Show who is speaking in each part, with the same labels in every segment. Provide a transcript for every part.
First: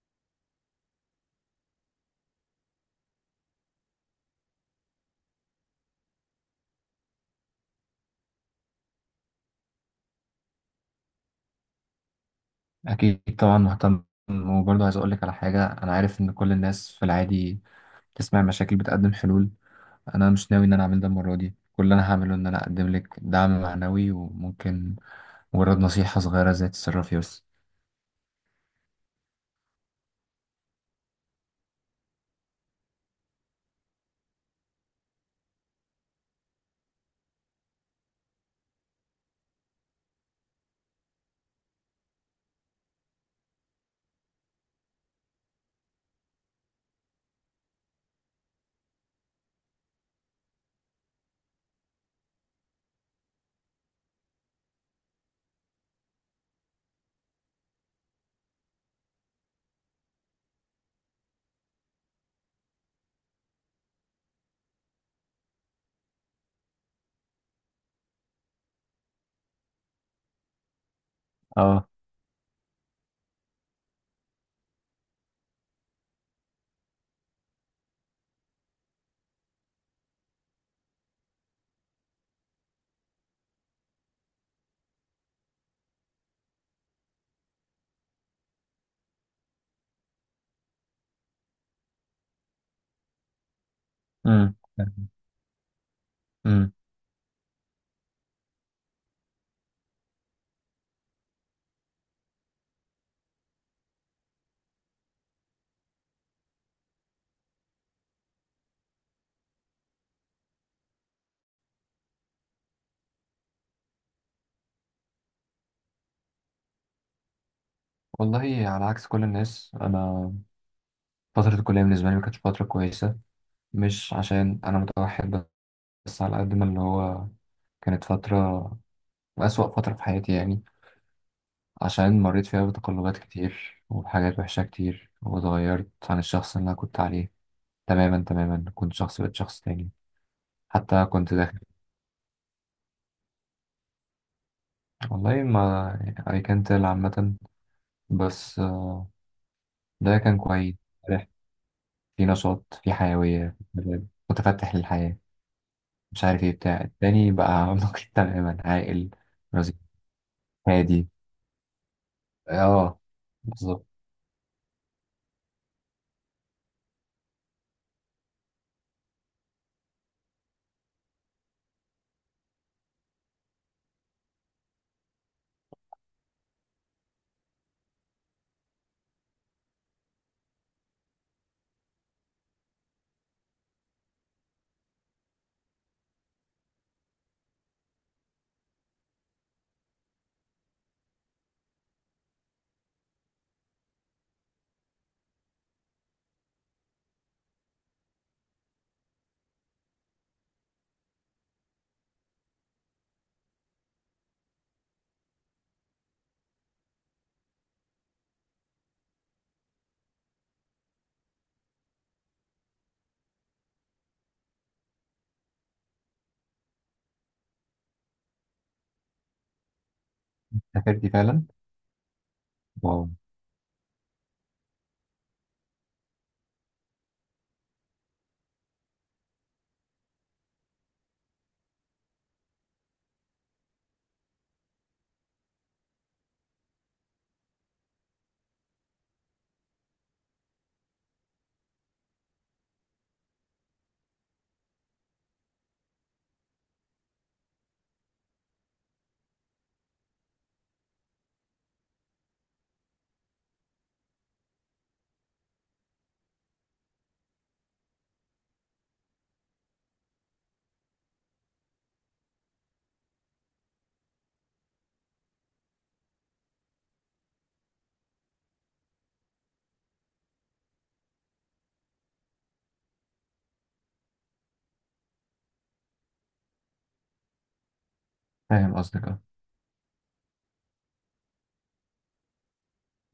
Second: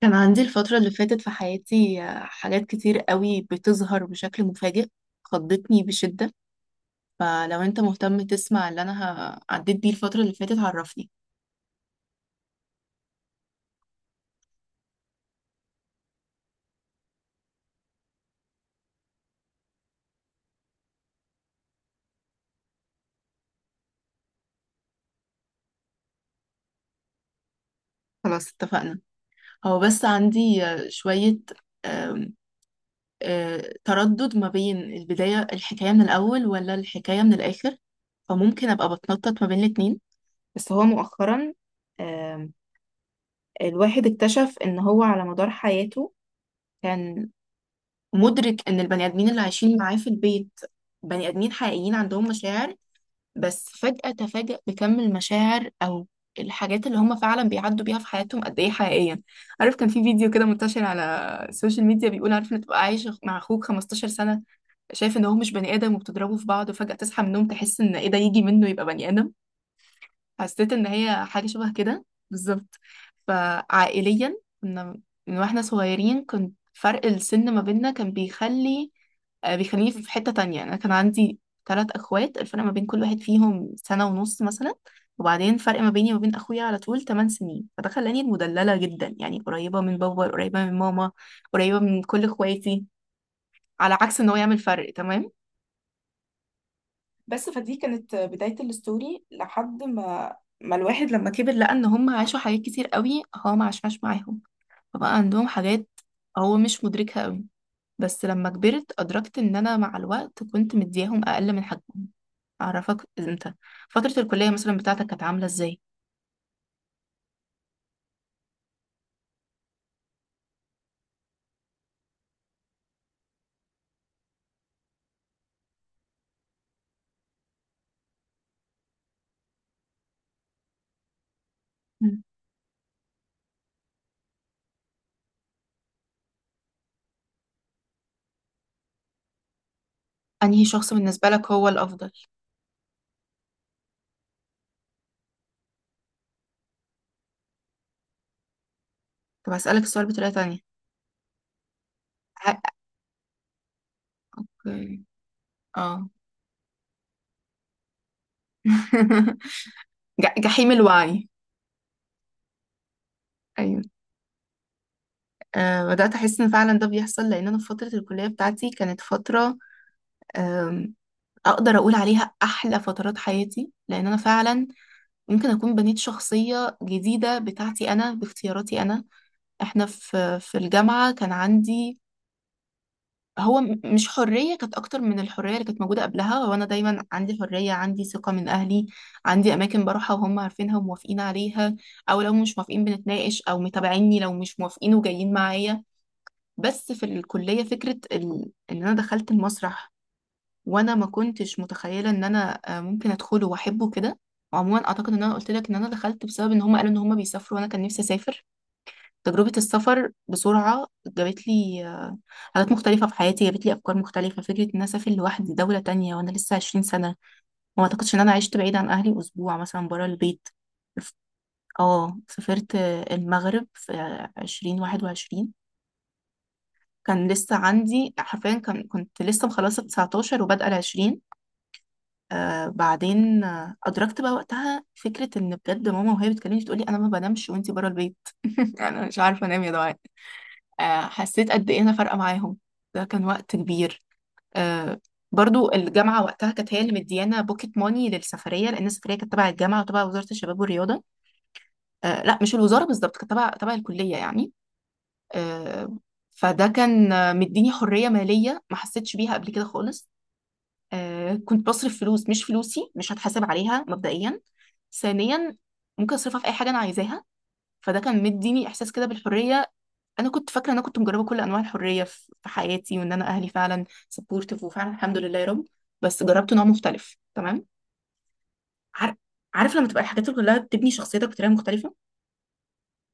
Speaker 1: كان عندي الفترة اللي فاتت في حياتي، حاجات كتير قوي بتظهر بشكل مفاجئ. خضتني بشدة. فلو انت مهتم تسمع اللي انا عديت بيه الفترة اللي فاتت، عرفني.
Speaker 2: أكيد طبعا مهتم. وبرضه عايز أقولك على حاجة، أنا عارف إن كل الناس في العادي تسمع مشاكل بتقدم حلول. أنا مش ناوي إن أنا أعمل ده المرة دي. كل اللي أنا هعمله إن أنا أقدم لك دعم معنوي وممكن مجرد نصيحة صغيرة زي تتصرفي بس.
Speaker 1: خلاص اتفقنا. هو بس عندي شوية، آم، تردد ما بين البداية الحكاية من الأول ولا الحكاية من الآخر، فممكن أبقى بتنطط ما بين الاتنين. بس هو مؤخرا، آم، الواحد اكتشف إن هو على مدار حياته كان مدرك ان البني ادمين اللي عايشين معاه في البيت بني ادمين حقيقيين عندهم مشاعر، بس فجأة تفاجأ بكم المشاعر او الحاجات اللي هم فعلا بيعدوا بيها في حياتهم قد ايه حقيقية. عارف كان في فيديو كده منتشر على السوشيال ميديا، بيقول عارف ان تبقى عايش مع اخوك 15 سنة شايف ان هو مش بني ادم وبتضربوا في بعض، وفجأة تصحى من النوم تحس ان ايه ده؟ يجي منه يبقى بني ادم. حسيت ان هي حاجة شبه
Speaker 2: اه.
Speaker 1: كده. بالظبط. فعائليا كنا من واحنا صغيرين، كنت فرق السن ما بيننا كان بيخلي، بيخليني في حتة تانية. أنا كان عندي ثلاث أخوات، الفرق ما بين كل واحد فيهم سنة ونص مثلا، وبعدين فرق ما بيني وما بين أخويا على طول 8 سنين، فده خلاني المدللة جدا، يعني قريبة من بابا، قريبة من ماما، قريبة من كل إخواتي، على عكس إن هو
Speaker 2: امم
Speaker 1: يعمل فرق تمام.
Speaker 2: امم.
Speaker 1: بس فدي كانت بداية الستوري. لحد ما الواحد لما كبر لقى ان هم عاشوا حاجات كتير قوي هو ما عاشهاش معاهم، فبقى عندهم حاجات هو مش مدركها قوي. بس لما كبرت ادركت ان انا مع الوقت كنت مدياهم اقل من حجمهم. اعرفك انت، فترة الكلية مثلا بتاعتك كانت عاملة ازاي؟
Speaker 2: والله، على عكس كل الناس، أنا فترة الكلية بالنسبة لي ما كانتش فترة كويسة. مش عشان أنا متوحد، بس على قد ما اللي هو، كانت فترة أسوأ فترة في حياتي يعني.
Speaker 1: مم.
Speaker 2: عشان مريت فيها بتقلبات كتير وبحاجات وحشة كتير واتغيرت عن الشخص اللي أنا كنت عليه. تماما تماما، كنت شخص بقيت شخص تاني.
Speaker 1: انهي شخص
Speaker 2: حتى
Speaker 1: بالنسبة
Speaker 2: كنت
Speaker 1: لك
Speaker 2: داخل
Speaker 1: هو الافضل؟
Speaker 2: والله ما أي، كانت عامة بس
Speaker 1: طب هسألك السؤال
Speaker 2: ده
Speaker 1: بطريقة
Speaker 2: كان
Speaker 1: تانية.
Speaker 2: كويس. فرح، في
Speaker 1: حقك.
Speaker 2: نشاط، في حيوية، في مزاج، متفتح للحياة.
Speaker 1: اه.
Speaker 2: مش عارف ايه بتاع التاني بقى نقي تماما عاقل رزق
Speaker 1: جحيم
Speaker 2: هادي.
Speaker 1: الوعي.
Speaker 2: اه،
Speaker 1: ايوه.
Speaker 2: بالظبط.
Speaker 1: بدأت أحس إن فعلا ده بيحصل، لأن أنا في فترة الكلية بتاعتي كانت فترة، آم، أقدر أقول عليها أحلى فترات حياتي، لأن أنا فعلا ممكن أكون بنيت شخصية جديدة بتاعتي أنا باختياراتي أنا. إحنا في الجامعة كان عندي، هو مش حرية، كانت أكتر من الحرية اللي كانت موجودة قبلها. هو أنا دايما عندي حرية، عندي ثقة من أهلي، عندي أماكن بروحها وهم عارفينها وموافقين عليها، أو لو مش موافقين بنتناقش، أو متابعيني لو مش موافقين وجايين معايا. بس في الكلية فكرة ان انا دخلت المسرح، وانا ما كنتش متخيلة ان انا ممكن ادخله واحبه كده. عموما اعتقد ان انا قلت لك ان انا دخلت بسبب ان هم قالوا ان هم بيسافروا، وانا كان نفسي اسافر. تجربة السفر بسرعة جابت لي حاجات مختلفة في حياتي، جابت لي افكار مختلفة. فكرة ان انا اسافر لوحدي دولة تانية وانا لسه 20 سنة، وما اعتقدش ان انا عشت بعيد عن اهلي اسبوع مثلا برا البيت.
Speaker 2: سافرتي فعلا؟
Speaker 1: اه، سافرت
Speaker 2: واو.
Speaker 1: المغرب في 2021، كان لسه عندي حرفيا، كنت لسه مخلصة 19 وبادئة العشرين. آه بعدين آه أدركت بقى وقتها فكرة إن بجد ماما وهي بتكلمني تقولي أنا ما بنامش وأنتي بره البيت. أنا مش عارفة أنام يا دعاء. آه حسيت قد إيه أنا فارقة معاهم. ده كان وقت كبير. آه. برضو الجامعة وقتها كانت هي اللي مديانا بوكيت موني للسفرية، لأن السفرية كانت تبع الجامعة وتبع وزارة الشباب والرياضة. آه لا، مش الوزارة بالظبط، كانت تبع الكلية يعني. آه. فده كان مديني حرية مالية ما حسيتش بيها قبل كده خالص. آه كنت بصرف فلوس مش فلوسي، مش هتحاسب عليها مبدئيا. ثانيا ممكن اصرفها في اي حاجه انا عايزاها. فده كان مديني احساس كده بالحريه. انا كنت فاكره ان انا كنت مجربه كل انواع الحريه في حياتي، وان انا اهلي فعلا سبورتيف، وفعلا الحمد لله يا رب، بس جربت نوع مختلف تمام.
Speaker 2: فاهم
Speaker 1: عارف.
Speaker 2: قصدك،
Speaker 1: عارف لما تبقى الحاجات كلها بتبني شخصيتك بطريقه مختلفه.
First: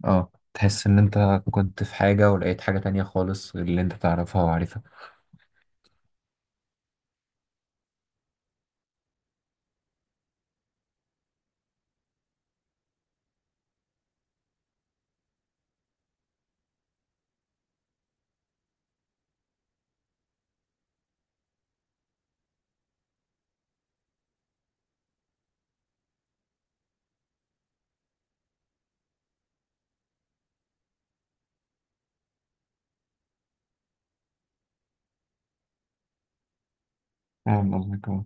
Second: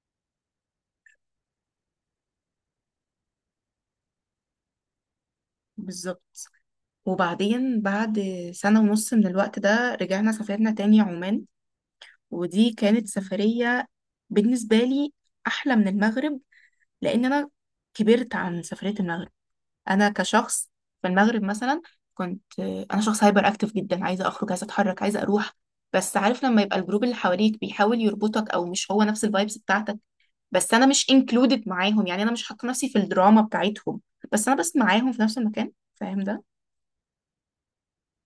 Speaker 2: اه. تحس ان انت كنت في حاجة ولقيت حاجة تانية خالص غير اللي انت تعرفها وعارفها.
Speaker 1: بالظبط. وبعدين بعد سنه ونص من الوقت ده رجعنا سافرنا تاني عمان، ودي كانت سفريه بالنسبه لي احلى من المغرب، لان انا كبرت عن سفريه المغرب. انا كشخص، في المغرب مثلا كنت، انا شخص هايبر اكتف جدا، عايزه اخرج عايزه اتحرك عايزه اروح. بس عارف لما يبقى الجروب اللي حواليك بيحاول يربطك او مش هو نفس الفايبس بتاعتك، بس انا مش انكلودد معاهم، يعني انا مش حاطه نفسي في الدراما بتاعتهم، بس انا بس معاهم في نفس المكان. فاهم ده؟
Speaker 2: فاهم قصدك، اه.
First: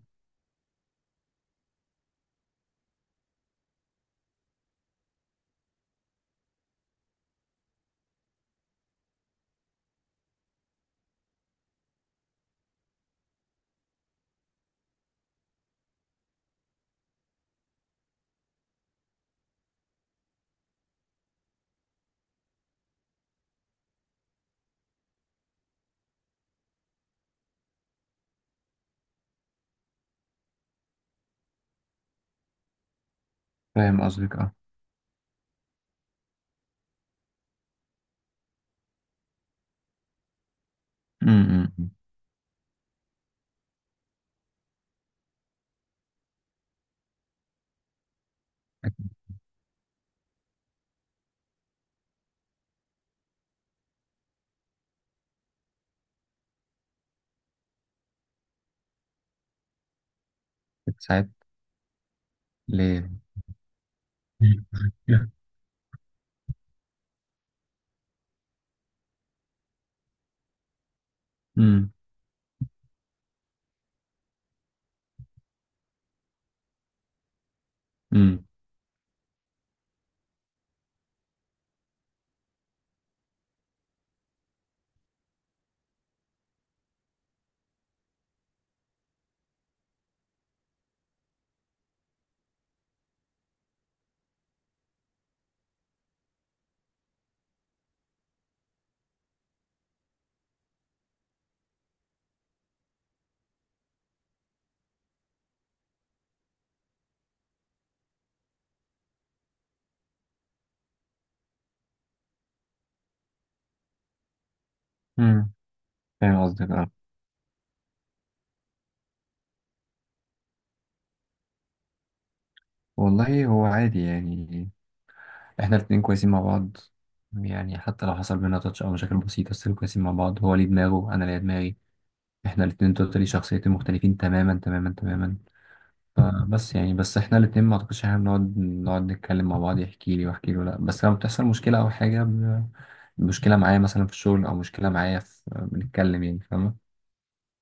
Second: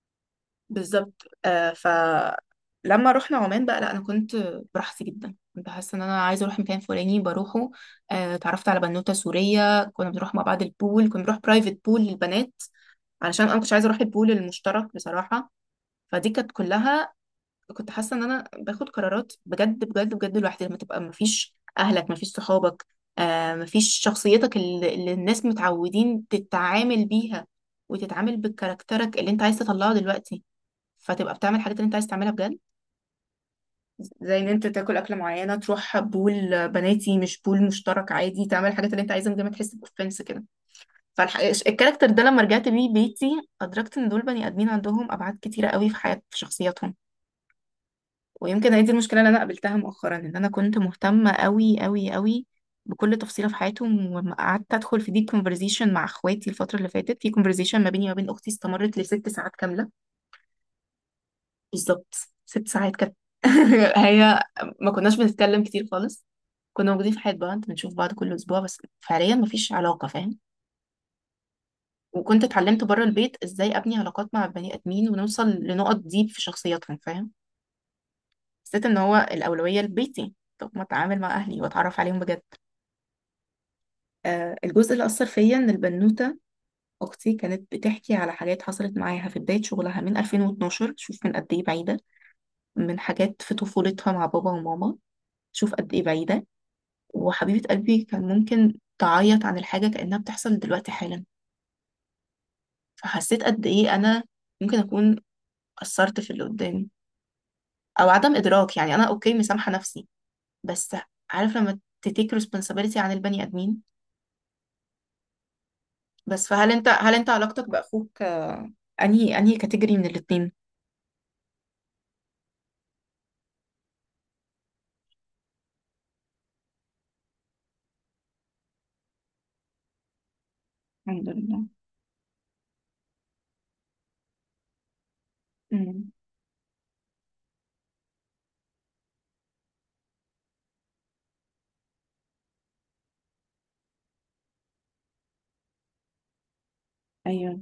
Speaker 1: بالظبط. آه فلما رحنا عمان بقى لا، انا كنت براحتي جدا، كنت حاسه ان انا عايزه اروح مكان فلاني بروحه. آه اتعرفت على بنوته سوريه كنا بنروح مع بعض البول، كنا بنروح برايفت بول للبنات علشان انا مش عايزه اروح البول المشترك بصراحه. فدي كانت كلها، كنت حاسه ان انا باخد قرارات بجد بجد بجد لوحدي، لما تبقى مفيش اهلك مفيش صحابك، آه مفيش شخصيتك اللي الناس متعودين تتعامل بيها، وتتعامل بكاركترك اللي انت عايز تطلعه دلوقتي، فتبقى بتعمل الحاجات اللي انت عايز تعملها بجد.
Speaker 2: فاهم قصدك،
Speaker 1: زي ان
Speaker 2: اه.
Speaker 1: انت تاكل اكله معينه، تروح بول بناتي مش بول مشترك عادي، تعمل الحاجات اللي انت عايزها من غير ما تحس باوفنس كده.
Speaker 2: امم.
Speaker 1: فالكاركتر ده لما رجعت بيه بيتي، ادركت ان دول بني ادمين عندهم ابعاد كتيره قوي في حياه في شخصياتهم. ويمكن هي دي
Speaker 2: أكيد.
Speaker 1: المشكله اللي انا قابلتها مؤخرا، ان انا كنت مهتمه قوي قوي قوي بكل تفصيله في حياتهم، وقعدت ادخل في ديب كونفرزيشن مع اخواتي الفتره اللي فاتت. في كونفرزيشن ما بيني وما بين اختي استمرت لست ساعات كامله.
Speaker 2: ساعات؟
Speaker 1: بالظبط. 6 ساعات
Speaker 2: ل.
Speaker 1: كانت. هي، ما كناش بنتكلم كتير خالص، كنا موجودين في حياة بعض بنشوف بعض كل أسبوع، بس فعليا مفيش علاقة، فاهم؟
Speaker 2: امم.
Speaker 1: وكنت اتعلمت بره البيت ازاي ابني علاقات مع البني آدمين ونوصل لنقط ديب في شخصياتهم، فاهم؟
Speaker 2: امم.
Speaker 1: حسيت ان هو الأولوية لبيتي. طب ما اتعامل مع أهلي واتعرف عليهم بجد. آه الجزء اللي أثر فيا إن البنوتة أختي كانت بتحكي على حاجات حصلت معاها في بداية شغلها من 2012، شوف من قد إيه بعيدة. من حاجات في طفولتها مع بابا وماما، شوف قد إيه بعيدة. وحبيبة قلبي كان ممكن تعيط عن الحاجة كأنها بتحصل دلوقتي حالا. فحسيت قد إيه أنا ممكن أكون قصرت في اللي قدامي. أو عدم إدراك، يعني أنا أوكي مسامحة نفسي، بس عارف لما تتيك responsibility عن البني آدمين.
Speaker 2: امم. فاهم
Speaker 1: بس
Speaker 2: قصدك،
Speaker 1: فهل أنت
Speaker 2: اه.
Speaker 1: هل أنت علاقتك بأخوك، أنهي كاتيجوري من الاتنين؟
Speaker 2: والله هو عادي يعني، احنا الاتنين كويسين مع بعض. يعني حتى لو حصل بينا تاتش او مشاكل بسيطة بس كويسين مع بعض. هو ليه دماغه انا
Speaker 1: الحمد
Speaker 2: ليا
Speaker 1: لله.
Speaker 2: دماغي. احنا الاتنين توتالي شخصيتين مختلفين تماما تماما تماما.
Speaker 1: امم.
Speaker 2: بس يعني بس احنا الاتنين ما اعتقدش احنا بنقعد نتكلم مع بعض يحكي لي واحكي له، لا. بس لما بتحصل مشكلة او حاجة ب- مشكلة معايا مثلا في الشغل او مشكلة معايا في، بنتكلم يعني، فاهمة؟
Speaker 1: ايوه.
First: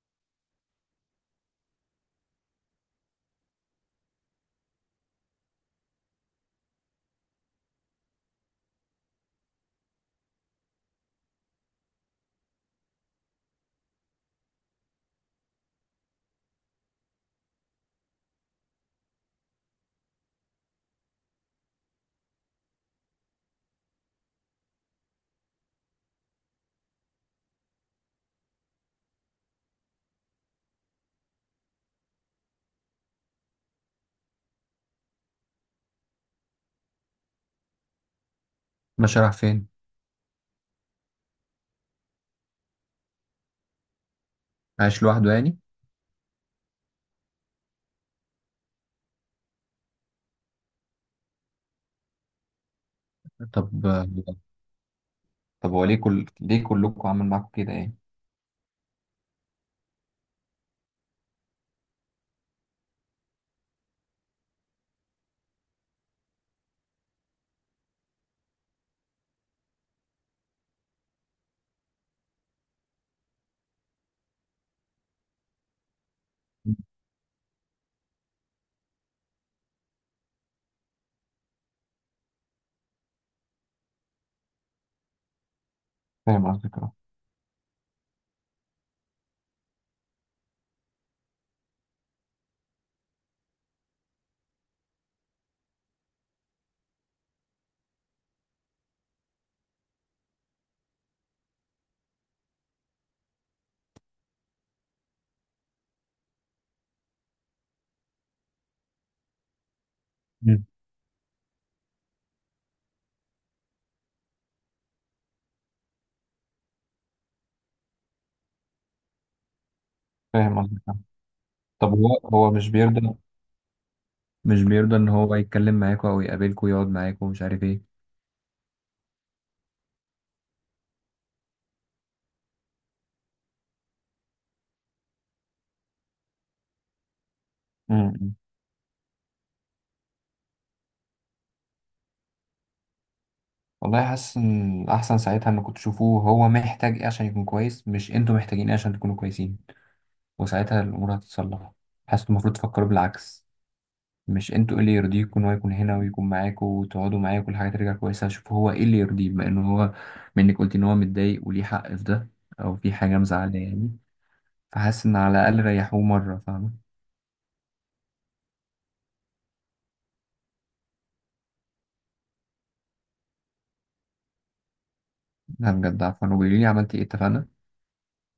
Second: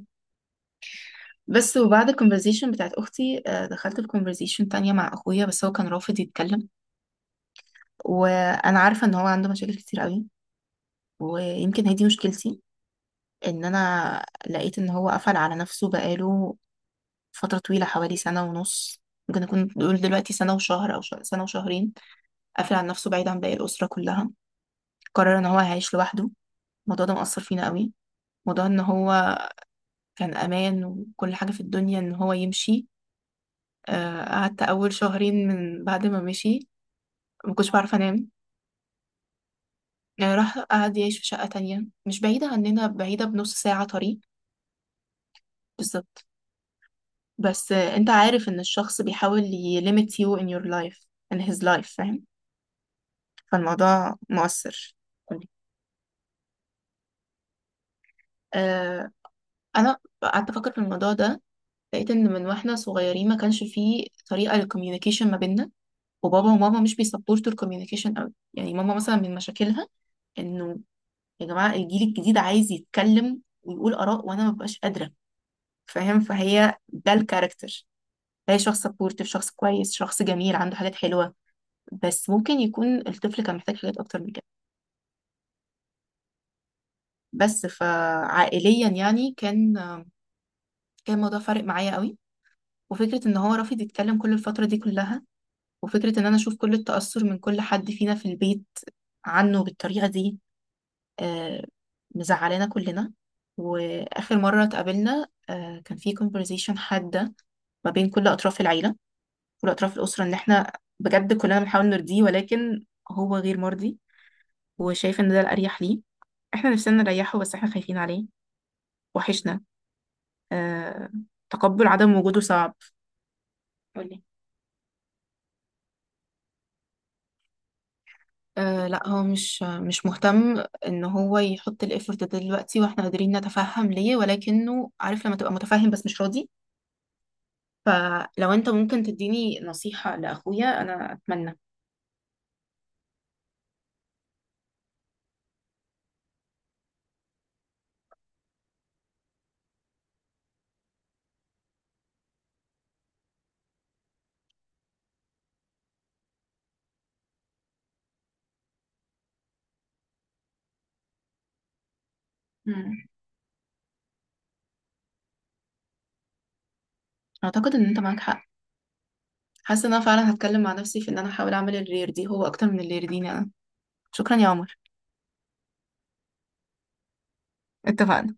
Speaker 1: بس وبعد الكونفرزيشن بتاعت اختي، دخلت الكونفرزيشن تانية مع اخويا، بس هو كان رافض يتكلم. وانا عارفة ان هو عنده مشاكل كتير قوي. ويمكن هي دي مشكلتي، ان انا لقيت ان هو قفل على نفسه بقاله فترة طويلة حوالي سنة ونص. ممكن نكون نقول دلوقتي سنة وشهر او سنة وشهرين. قافل على نفسه بعيد عن باقي الأسرة كلها، قرر ان هو هيعيش لوحده. الموضوع ده مأثر فينا قوي. موضوع ان هو كان امان وكل حاجة في الدنيا، ان هو يمشي، قعدت اول شهرين من بعد ما مشي ما كنتش بعرف انام.
Speaker 2: ماشي، رايح فين؟
Speaker 1: راح قعد يعيش في شقة تانية مش بعيدة عننا، بعيدة بنص ساعة طريق.
Speaker 2: عايش لوحده يعني؟
Speaker 1: بالظبط. بس انت عارف ان الشخص بيحاول ي limit you in your life in his life، فاهم؟
Speaker 2: طب
Speaker 1: فالموضوع مؤثر.
Speaker 2: طب هو ليه كلكم عامل معاكم كده يعني؟
Speaker 1: آه انا قعدت افكر في الموضوع ده. لقيت ان من واحنا صغيرين ما كانش فيه طريقه للكوميونيكيشن ما بيننا. وبابا وماما مش بيسبورتوا الكوميونيكيشن قوي، يعني ماما مثلا من مشاكلها انه، يا جماعه الجيل الجديد عايز يتكلم ويقول اراء وانا ما ببقاش قادره، فاهم؟ فهي ده الكاركتر، هي شخص سبورتيف، شخص كويس، شخص جميل عنده حاجات حلوه، بس ممكن يكون الطفل كان محتاج حاجات اكتر من كده.
Speaker 2: فاهم قصدك، اه.
Speaker 1: بس فعائليا يعني كان، كان الموضوع فارق معايا قوي. وفكرة ان هو رافض يتكلم كل الفترة دي كلها، وفكرة ان انا اشوف كل التأثر من كل حد فينا في البيت عنه بالطريقة دي، آه، مزعلانا كلنا. واخر مرة اتقابلنا كان في conversation حادة ما بين كل اطراف العيلة، كل اطراف الاسرة، ان
Speaker 2: مم.
Speaker 1: احنا بجد كلنا بنحاول نرضيه، ولكن هو غير مرضي، وشايف ان ده الاريح ليه. احنا نفسنا نريحه بس احنا خايفين عليه، وحشنا.
Speaker 2: فاهم قصدك، اه.
Speaker 1: آه. تقبل
Speaker 2: طب
Speaker 1: عدم
Speaker 2: هو
Speaker 1: وجوده
Speaker 2: هو مش
Speaker 1: صعب.
Speaker 2: بيرضى؟
Speaker 1: قولي.
Speaker 2: مش بيرضى ان هو يتكلم معاكم او يقابلكم ويقعد معاكم ومش عارف
Speaker 1: آه لا، هو مش مهتم ان هو يحط الايفورت ده دلوقتي، واحنا قادرين نتفهم ليه، ولكنه عارف لما تبقى متفهم بس مش راضي.
Speaker 2: ايه؟
Speaker 1: فلو انت ممكن تديني نصيحة لاخويا انا اتمنى.
Speaker 2: والله حاسس ان الاحسن ساعتها انكم تشوفوه هو محتاج ايه عشان يكون كويس، مش انتوا محتاجين ايه عشان تكونوا كويسين. وساعتها الامور هتتصلح. حاسس إنتوا المفروض تفكروا بالعكس. مش انتوا ايه اللي يرضيكوا ان هو يكون هنا ويكون معاكوا وتقعدوا معاه وكل حاجه ترجع كويسه. شوفوا هو ايه اللي يرضيه، بما انه هو منك قلت ان هو متضايق وليه حق في ده، او في
Speaker 1: مم.
Speaker 2: حاجه مزعله يعني. فحاسس ان على الاقل ريحوه مره، فاهمه؟
Speaker 1: اعتقد ان انت معاك حق. حاسة ان انا فعلا هتكلم مع نفسي في ان انا احاول اعمل الرير دي هو اكتر من الرير دي انا. شكرا يا عمر.
Speaker 2: لا بجد عفوا. وقولي لي عملتي ايه، اتفقنا؟
Speaker 1: اتفقنا.